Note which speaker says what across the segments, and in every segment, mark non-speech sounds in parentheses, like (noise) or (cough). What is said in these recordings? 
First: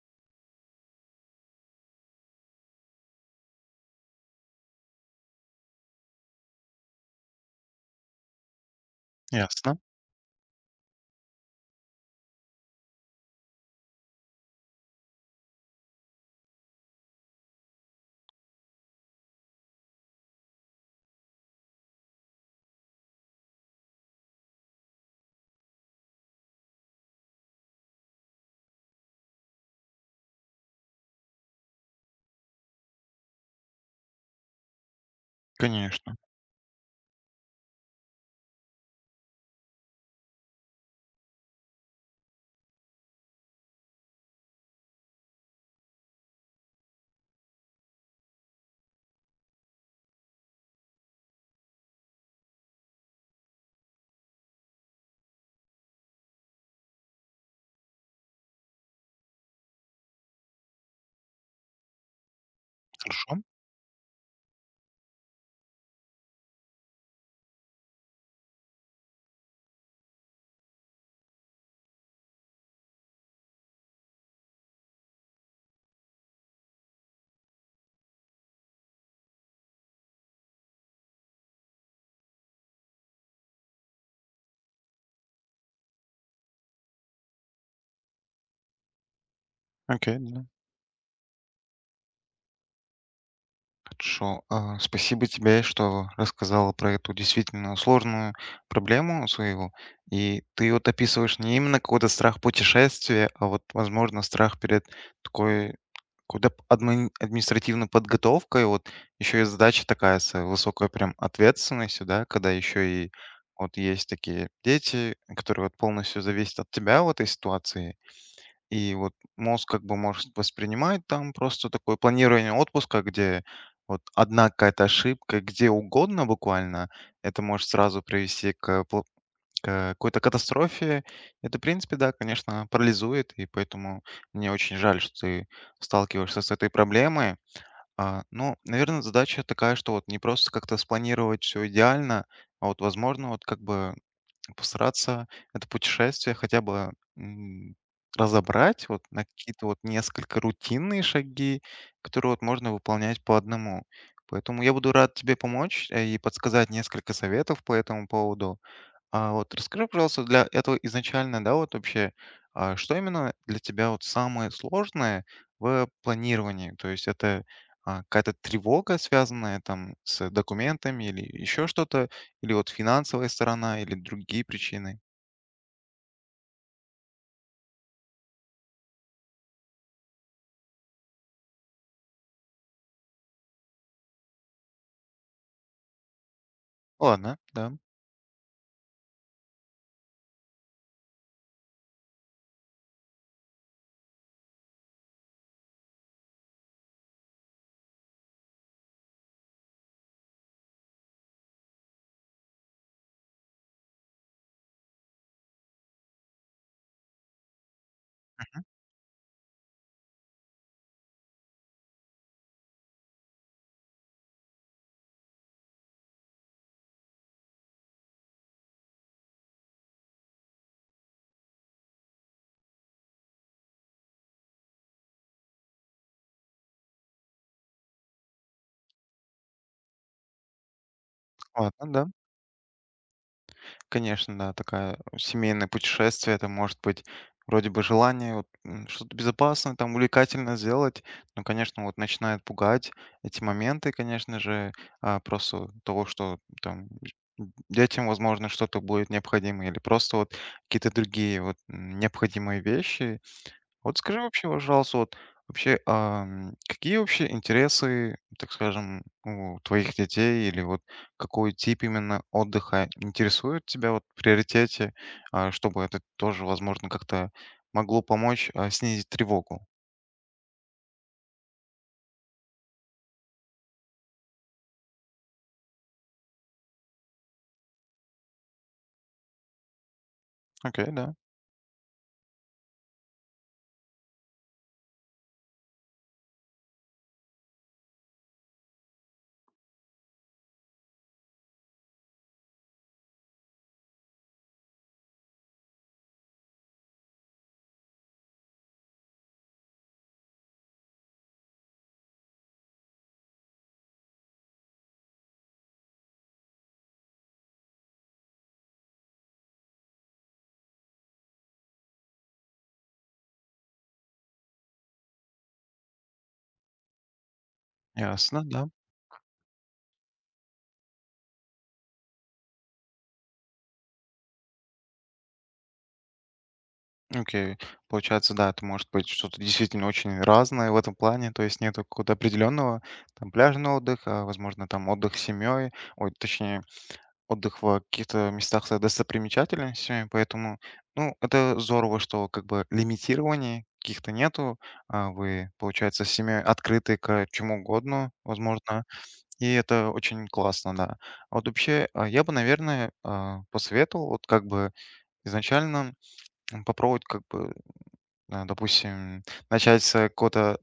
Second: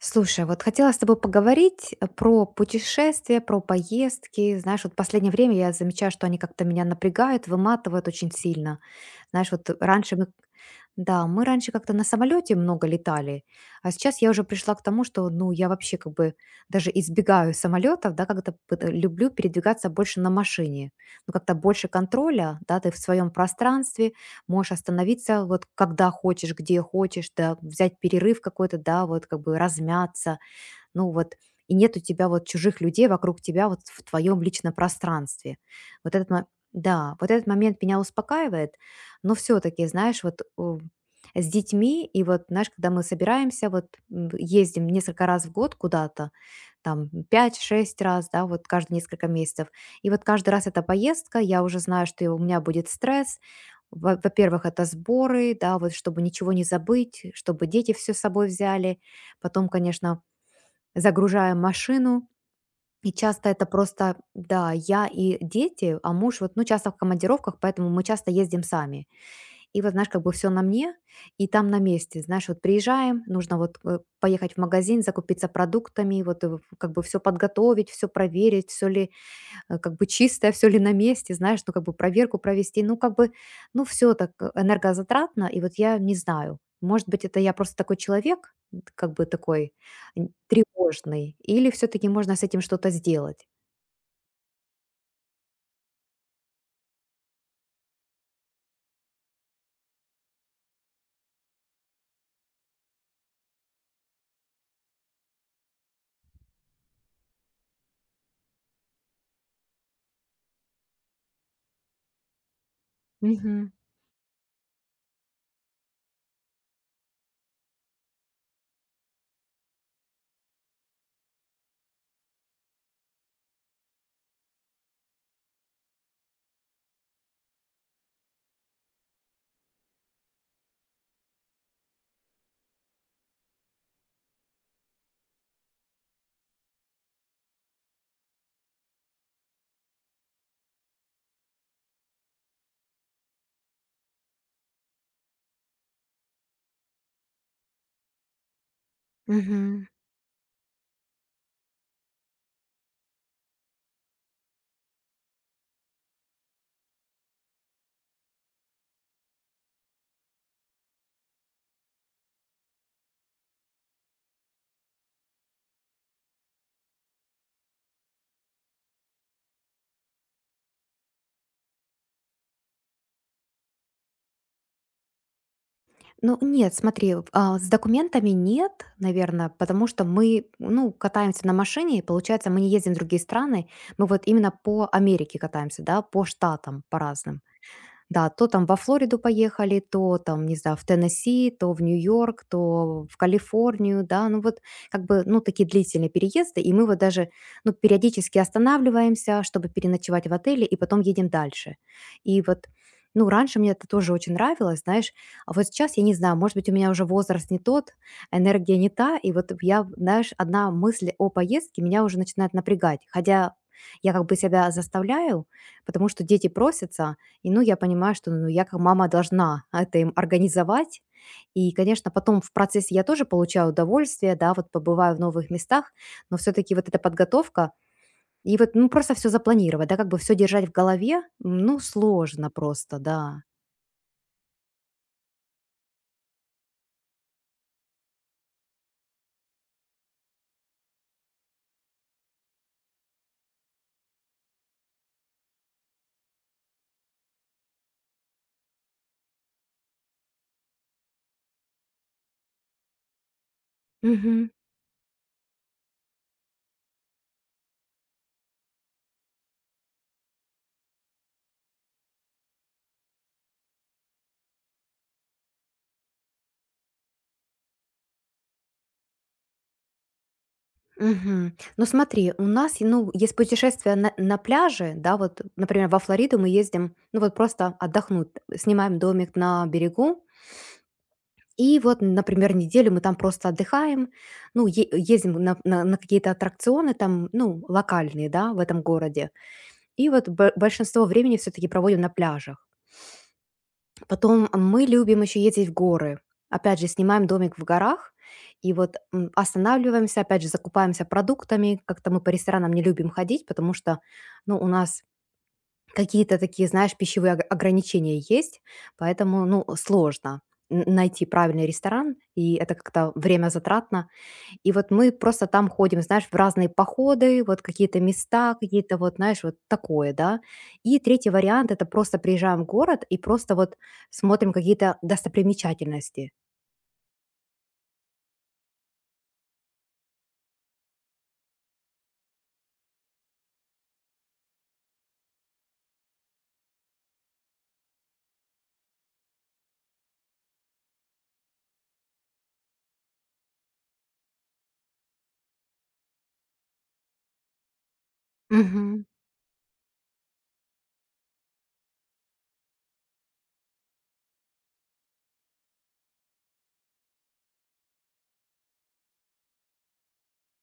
Speaker 1: Слушай, вот хотела с тобой поговорить про путешествия, про поездки. Знаешь, вот в последнее время я замечаю, что они как-то меня напрягают, выматывают очень сильно. Знаешь, вот
Speaker 2: Ясно,
Speaker 1: раньше мы, да, мы раньше как-то на самолете много летали, а сейчас я уже пришла к тому, что, ну, я вообще как бы даже избегаю самолетов, да, как-то люблю передвигаться больше на машине. Ну, как-то больше контроля, да, ты в своем пространстве, можешь остановиться вот когда хочешь, где хочешь, да, взять перерыв какой-то, да, вот как бы размяться, ну вот, и нет у тебя вот чужих людей вокруг тебя вот в твоем личном пространстве. Вот
Speaker 2: конечно.
Speaker 1: этот, да, вот этот момент меня успокаивает, но все-таки, знаешь, вот с детьми, и вот, знаешь, когда мы собираемся, вот ездим несколько раз в год куда-то, там пять шесть раз, да, вот каждые несколько месяцев. И вот каждый раз эта поездка, я уже знаю, что у меня будет стресс, во-первых, это сборы, да, вот чтобы ничего не забыть, чтобы дети все с собой взяли. Потом, конечно, загружаем машину. И
Speaker 2: Хорошо.
Speaker 1: часто это просто, да, я и дети, а муж вот, ну, часто в командировках, поэтому мы часто ездим сами. И вот, знаешь, как бы все на мне, и там на месте, знаешь, вот приезжаем, нужно вот поехать в магазин, закупиться продуктами, вот как бы все подготовить, все проверить, все ли как бы чистое, все ли на месте, знаешь, ну, как бы проверку провести, ну, как бы, ну, все так энергозатратно, и вот я не знаю, может быть, это я просто такой человек, как бы такой
Speaker 2: Окей, да.
Speaker 1: тревожный, или все-таки можно с этим что-то сделать?
Speaker 2: Хорошо. Спасибо тебе, что рассказала про эту действительно сложную проблему своего. И ты вот описываешь не именно какой-то страх путешествия, а вот, возможно, страх перед такой какой-то административной подготовкой. Вот еще и задача такая с высокой прям ответственностью, да, когда еще и
Speaker 1: Мгм.
Speaker 2: вот есть такие дети, которые вот полностью зависят от тебя в этой ситуации. И вот мозг как бы может воспринимать там просто такое планирование отпуска, где вот одна какая-то ошибка где угодно буквально, это может сразу привести к какой-то катастрофе. Это, в принципе, да, конечно, парализует, и поэтому мне очень жаль, что ты сталкиваешься с этой проблемой. Ну, наверное, задача такая, что вот не просто как-то спланировать все идеально, а вот, возможно, вот как бы постараться это путешествие хотя бы, м, разобрать вот на какие-то вот
Speaker 1: Мгм.
Speaker 2: несколько рутинные шаги, которые вот можно выполнять по одному. Поэтому я буду рад тебе помочь, и подсказать несколько советов по этому поводу. А вот расскажи, пожалуйста, для этого изначально, да, вот вообще, что именно для тебя вот самое сложное в планировании? То есть это какая-то тревога, связанная там с документами или еще что-то, или вот финансовая сторона, или другие причины?
Speaker 1: Ну, нет, смотри, с документами нет, наверное, потому что мы, ну, катаемся на машине, и получается, мы не ездим в другие страны, мы вот именно по Америке катаемся, да, по штатам, по
Speaker 2: Ладно,
Speaker 1: разным.
Speaker 2: да,
Speaker 1: Да, то там во Флориду поехали, то там, не знаю, в Теннесси, то в Нью-Йорк, то в Калифорнию, да, ну вот как бы, ну такие длительные переезды, и мы вот даже, ну, периодически останавливаемся, чтобы переночевать в отеле, и потом едем дальше. И вот, ну, раньше мне это тоже очень нравилось, знаешь, а вот сейчас, я не знаю, может быть, у меня уже возраст не тот, энергия не та, и вот я, знаешь, одна мысль о поездке меня уже начинает напрягать, хотя я как бы себя заставляю, потому что дети просятся, и, ну, я понимаю, что, ну, я как мама должна это им организовать. И, конечно, потом в процессе я тоже получаю удовольствие, да, вот побываю в новых местах, но все-таки вот эта подготовка и вот, ну, просто все запланировать, да, как бы все держать в голове, ну,
Speaker 2: ладно, да.
Speaker 1: сложно просто, да.
Speaker 2: Конечно, да, такая семейное путешествие, это может быть вроде бы желание вот, что-то безопасное, там увлекательно сделать, но, конечно, вот начинает пугать эти моменты, конечно же, просто того, что там детям, возможно, что-то будет необходимо или просто вот какие-то другие вот необходимые вещи. Вот скажи
Speaker 1: Мгм.
Speaker 2: вообще, пожалуйста, вот вообще, какие вообще интересы, так скажем, у твоих детей или вот какой тип именно отдыха интересует тебя вот в приоритете, чтобы это тоже, возможно, как-то могло помочь снизить тревогу?
Speaker 1: Мгм. Ну смотри, у нас, ну, есть путешествия на пляже, да, вот, например, во Флориду мы ездим, ну вот просто отдохнуть, снимаем домик на берегу.
Speaker 2: Окей, да,
Speaker 1: И вот, например, неделю мы там просто отдыхаем, ну, ездим на, на какие-то аттракционы там, ну, локальные, да, в этом городе. И вот большинство времени все-таки проводим на пляжах. Потом мы любим еще ездить в горы. Опять же, снимаем домик в горах, и вот останавливаемся, опять же, закупаемся продуктами. Как-то мы по ресторанам не любим ходить, потому что, ну, у нас какие-то такие, знаешь, пищевые ограничения есть, поэтому, ну, сложно найти правильный ресторан, и это как-то время затратно. И вот мы просто там ходим, знаешь, в разные походы, вот какие-то
Speaker 2: ясно,
Speaker 1: места,
Speaker 2: да.
Speaker 1: какие-то вот, знаешь, вот такое, да. И третий вариант– это просто приезжаем в город и просто вот смотрим какие-то достопримечательности.
Speaker 2: Окей, получается, да, это может быть что-то действительно очень разное в этом плане, то есть нет какого-то определенного там пляжного отдыха, возможно, там отдых с семьей, ой, точнее, отдых в каких-то местах с достопримечательностями, поэтому, ну, это здорово, что как бы лимитирований каких-то нету. Вы, получается, с семьей открыты к чему угодно, возможно,
Speaker 1: Мгм.
Speaker 2: и это очень классно, да. Вот вообще, я бы, наверное, посоветовал вот как бы изначально попробовать как бы, допустим, начать с какого-то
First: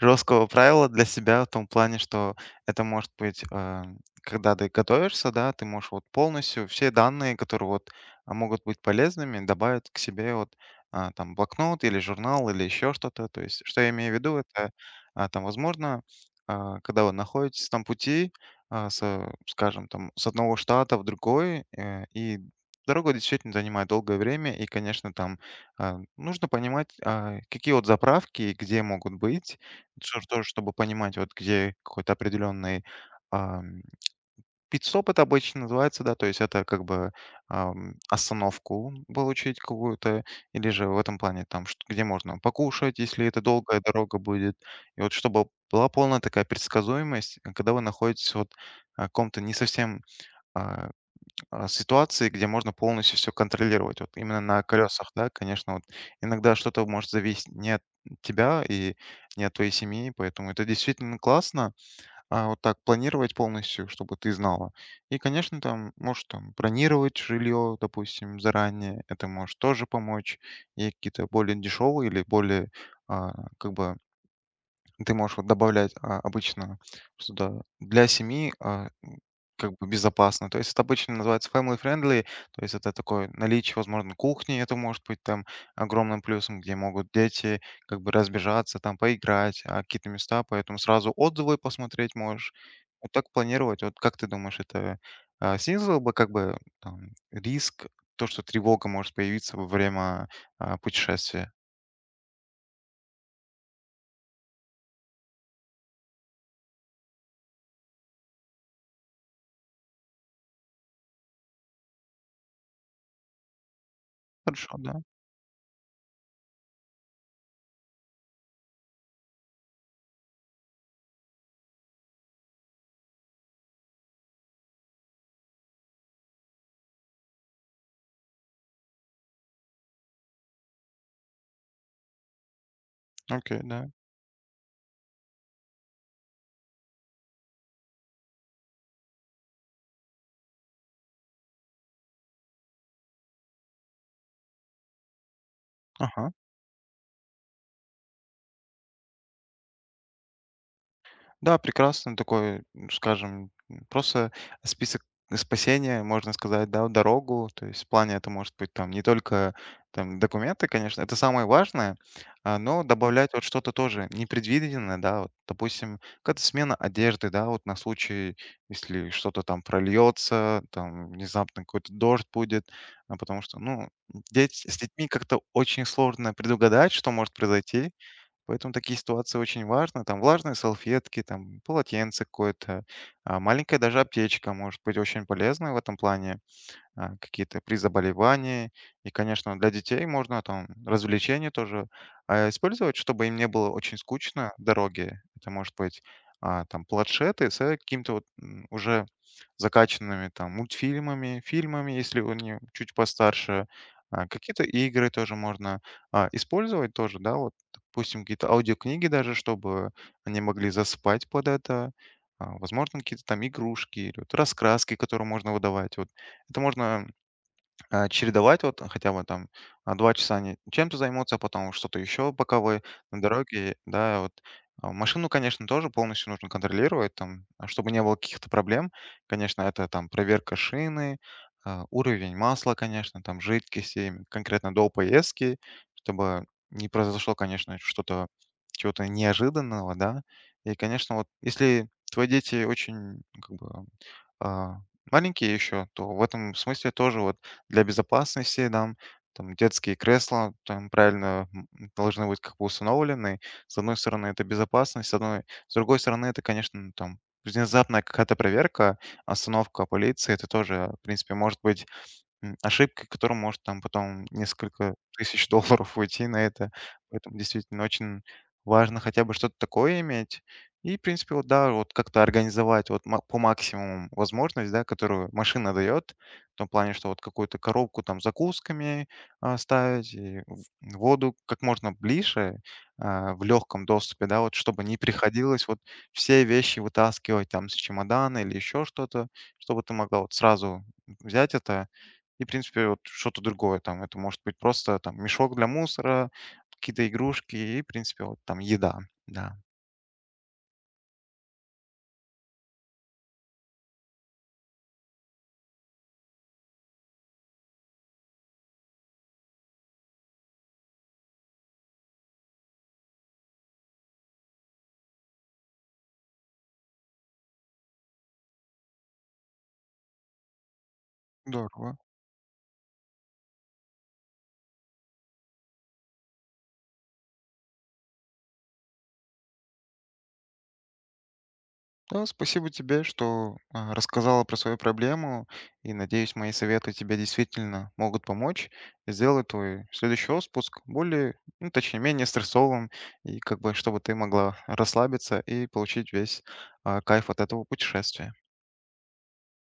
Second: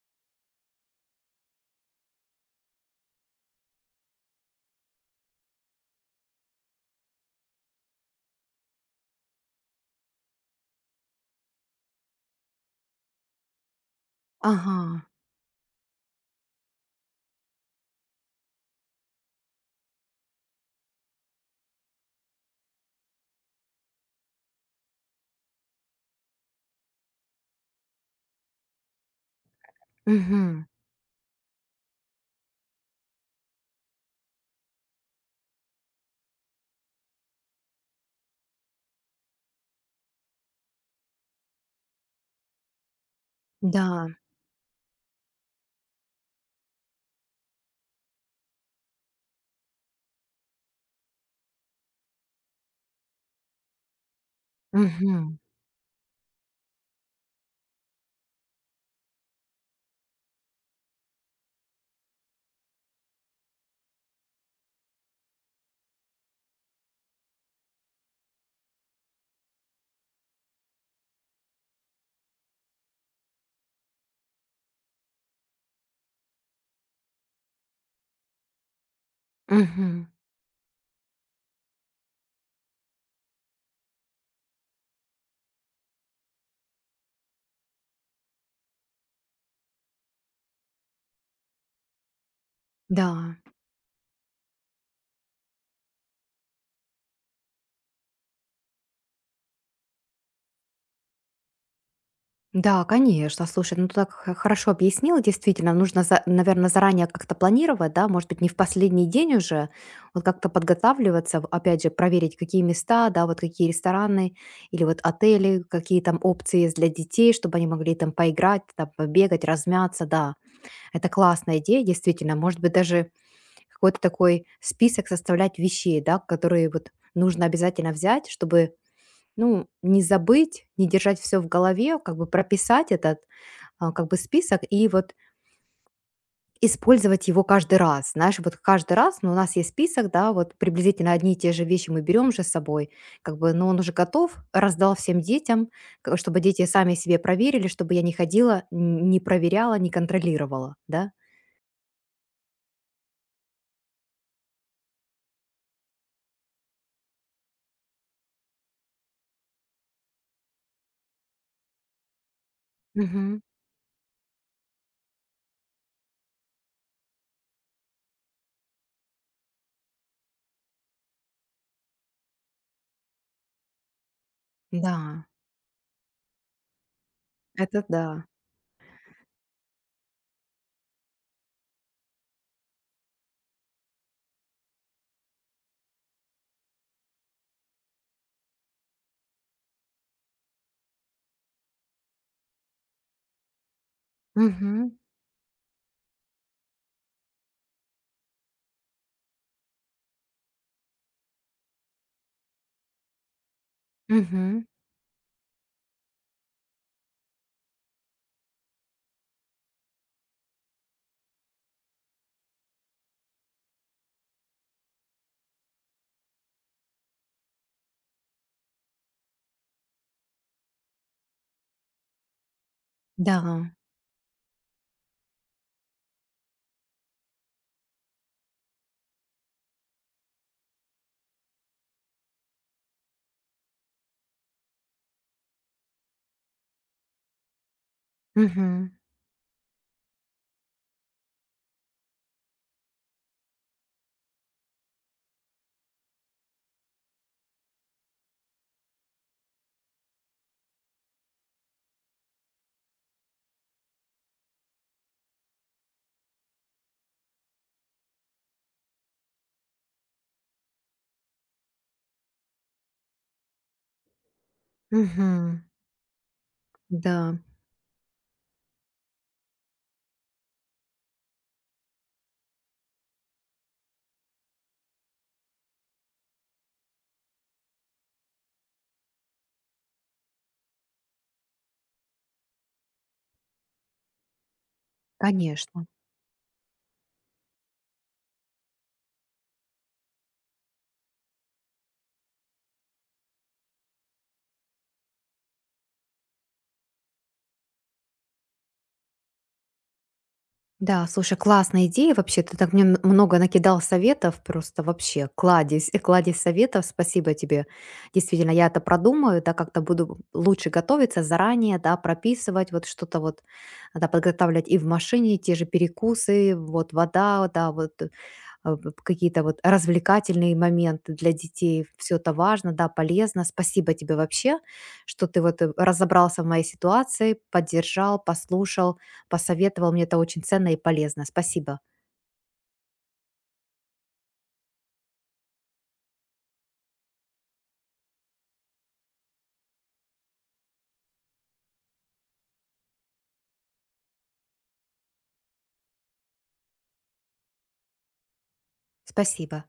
Speaker 2: жесткого правила для себя в том плане, что это может быть, когда ты готовишься, да, ты можешь вот полностью все данные, которые вот могут быть полезными, добавить к себе вот там блокнот или журнал или еще что-то. То есть, что я имею в виду, это
Speaker 1: Ага.
Speaker 2: там, возможно, когда вы находитесь там пути, а, с, скажем, там, с одного штата в другой, и дорога действительно занимает долгое время, и, конечно, там нужно понимать, какие вот заправки и где могут быть. Всё ж тоже,
Speaker 1: Мгм.
Speaker 2: чтобы понимать, вот где какой-то определенный, ам, пит-стоп это обычно называется, да, то есть это как бы, остановку получить какую-то, или же в этом плане там, чт где можно покушать, если это долгая
Speaker 1: Да.
Speaker 2: дорога будет. И вот чтобы была полная такая предсказуемость, когда вы находитесь вот, в каком-то не совсем, а ситуации, где можно полностью все контролировать. Вот именно на колесах, да,
Speaker 1: Мгм.
Speaker 2: конечно, вот иногда что-то может зависеть не от тебя и не от твоей семьи, поэтому это действительно классно, вот так планировать полностью, чтобы ты знала. И, конечно, там, может, там бронировать жилье, допустим, заранее, это может тоже помочь. И какие-то более дешевые или более, а, как бы ты можешь вот добавлять, обычно сюда для семьи, как бы
Speaker 1: Мгм.
Speaker 2: безопасно. То есть это обычно называется family friendly, то есть это такое наличие, возможно, кухни, это может быть там огромным плюсом, где могут дети как бы разбежаться, там поиграть, а какие-то места, поэтому сразу отзывы посмотреть можешь. Вот так
Speaker 1: Да.
Speaker 2: планировать. Вот как ты думаешь, это снизило бы как бы там, риск, то, что тревога может появиться во время путешествия?
Speaker 1: Да, конечно. Слушай, ну ты так хорошо объяснила, действительно, нужно, наверное, заранее как-то планировать, да, может быть, не в последний день уже, вот как-то подготавливаться, опять же, проверить, какие места, да, вот какие рестораны
Speaker 2: Хорошо,
Speaker 1: или вот
Speaker 2: да.
Speaker 1: отели, какие там опции есть для детей, чтобы они могли там поиграть, там, побегать, размяться, да. Это классная идея, действительно. Может быть, даже какой-то такой список составлять вещей, да, которые вот нужно обязательно взять, чтобы ну, не забыть, не держать все в голове, как бы прописать это,
Speaker 2: Окей, да.
Speaker 1: а, как бы список и вот использовать его каждый раз. Знаешь, вот каждый раз, ну, у нас есть список, да, вот приблизительно одни и те же вещи мы берем же с собой, как бы, но он уже готов, раздал всем детям,
Speaker 2: Ага.
Speaker 1: чтобы дети сами себе проверили, чтобы я не ходила, не проверяла, не контролировала, да?
Speaker 2: Да, прекрасно такой, скажем, просто список спасения, можно сказать, да, дорогу. То есть в плане это может быть там не только там документы, конечно, это самое важное, но добавлять
Speaker 1: Мгм.
Speaker 2: вот что-то тоже непредвиденное, да, вот, допустим, какая-то смена одежды, да, вот на случай, если что-то там прольется, там внезапно какой-то дождь будет, потому что, ну, с детьми
Speaker 1: Да,
Speaker 2: как-то очень сложно предугадать, что может
Speaker 1: это
Speaker 2: произойти.
Speaker 1: да.
Speaker 2: Поэтому такие ситуации очень важны. Там влажные салфетки, там полотенце какое-то, маленькая даже аптечка может быть очень полезной в этом плане какие-то при заболевании. И, конечно, для детей можно там развлечения тоже использовать, чтобы им не было очень скучно
Speaker 1: Мгм.
Speaker 2: дороги. Это может быть там планшеты с какими-то вот уже закачанными там мультфильмами, фильмами, если они чуть постарше. Какие-то
Speaker 1: Мгм.
Speaker 2: игры тоже можно использовать тоже, да, вот, допустим, какие-то аудиокниги даже, чтобы они могли заспать под это. Возможно, какие-то там игрушки или вот раскраски, которые можно выдавать. Вот это можно чередовать вот хотя бы там 2 часа они чем-то займутся, а потом что-то еще пока вы на
Speaker 1: Да.
Speaker 2: дороге, да, вот. Машину, конечно, тоже полностью нужно контролировать, там, а чтобы не было каких-то проблем. Конечно, это там проверка шины, уровень масла, конечно, там жидкости, им конкретно до поездки, чтобы не произошло, конечно, что-то
Speaker 1: Мгм.
Speaker 2: чего-то неожиданного, да. И, конечно, вот если твои дети очень как бы а, маленькие еще, то в этом смысле тоже вот для безопасности нам там детские кресла там правильно должны быть как бы установлены. С одной стороны, это безопасность, с другой стороны, это, конечно, ну, там внезапная какая-то проверка, остановка полиции, это тоже, в принципе, может быть ошибкой, которая может там потом несколько тысяч (laughs)
Speaker 1: Мгм.
Speaker 2: долларов уйти на это.
Speaker 1: Да,
Speaker 2: Поэтому действительно очень важно хотя бы что-то такое иметь. И, в принципе, вот да, вот как-то организовать вот по максимуму возможность, да, которую машина дает, в том плане, что вот какую-то коробку там с закусками ставить, и воду как можно ближе, в легком доступе, да, вот чтобы не приходилось вот
Speaker 1: конечно.
Speaker 2: все вещи вытаскивать там с чемодана или еще что-то, чтобы ты могла вот сразу взять это и, в принципе, вот что-то другое там. Это может быть просто там мешок для мусора, какие-то игрушки и, в принципе, вот там еда. Да.
Speaker 1: Да, слушай, классная идея вообще. Ты так мне много накидал советов, просто вообще кладезь, (laughs) кладезь советов. Спасибо тебе. Действительно, я это продумаю, да, как-то буду лучше готовиться заранее, да, прописывать вот что-то вот, да, подготавливать и в машине те же перекусы, вот вода, да, вот э, а, п какие-то вот развлекательные моменты для детей.
Speaker 2: Здорово.
Speaker 1: Все это важно, да, полезно. Спасибо тебе вообще, что ты вот, разобрался в моей ситуации, поддержал, послушал, посоветовал. Мне это очень ценно и полезно. Спасибо.
Speaker 2: Да, спасибо тебе, что рассказала про свою проблему, и надеюсь, мои советы тебе действительно могут помочь сделать твой следующий отпуск более, ну, точнее, менее стрессовым, и как бы, чтобы ты могла расслабиться и получить весь кайф от этого путешествия.
Speaker 1: Спасибо.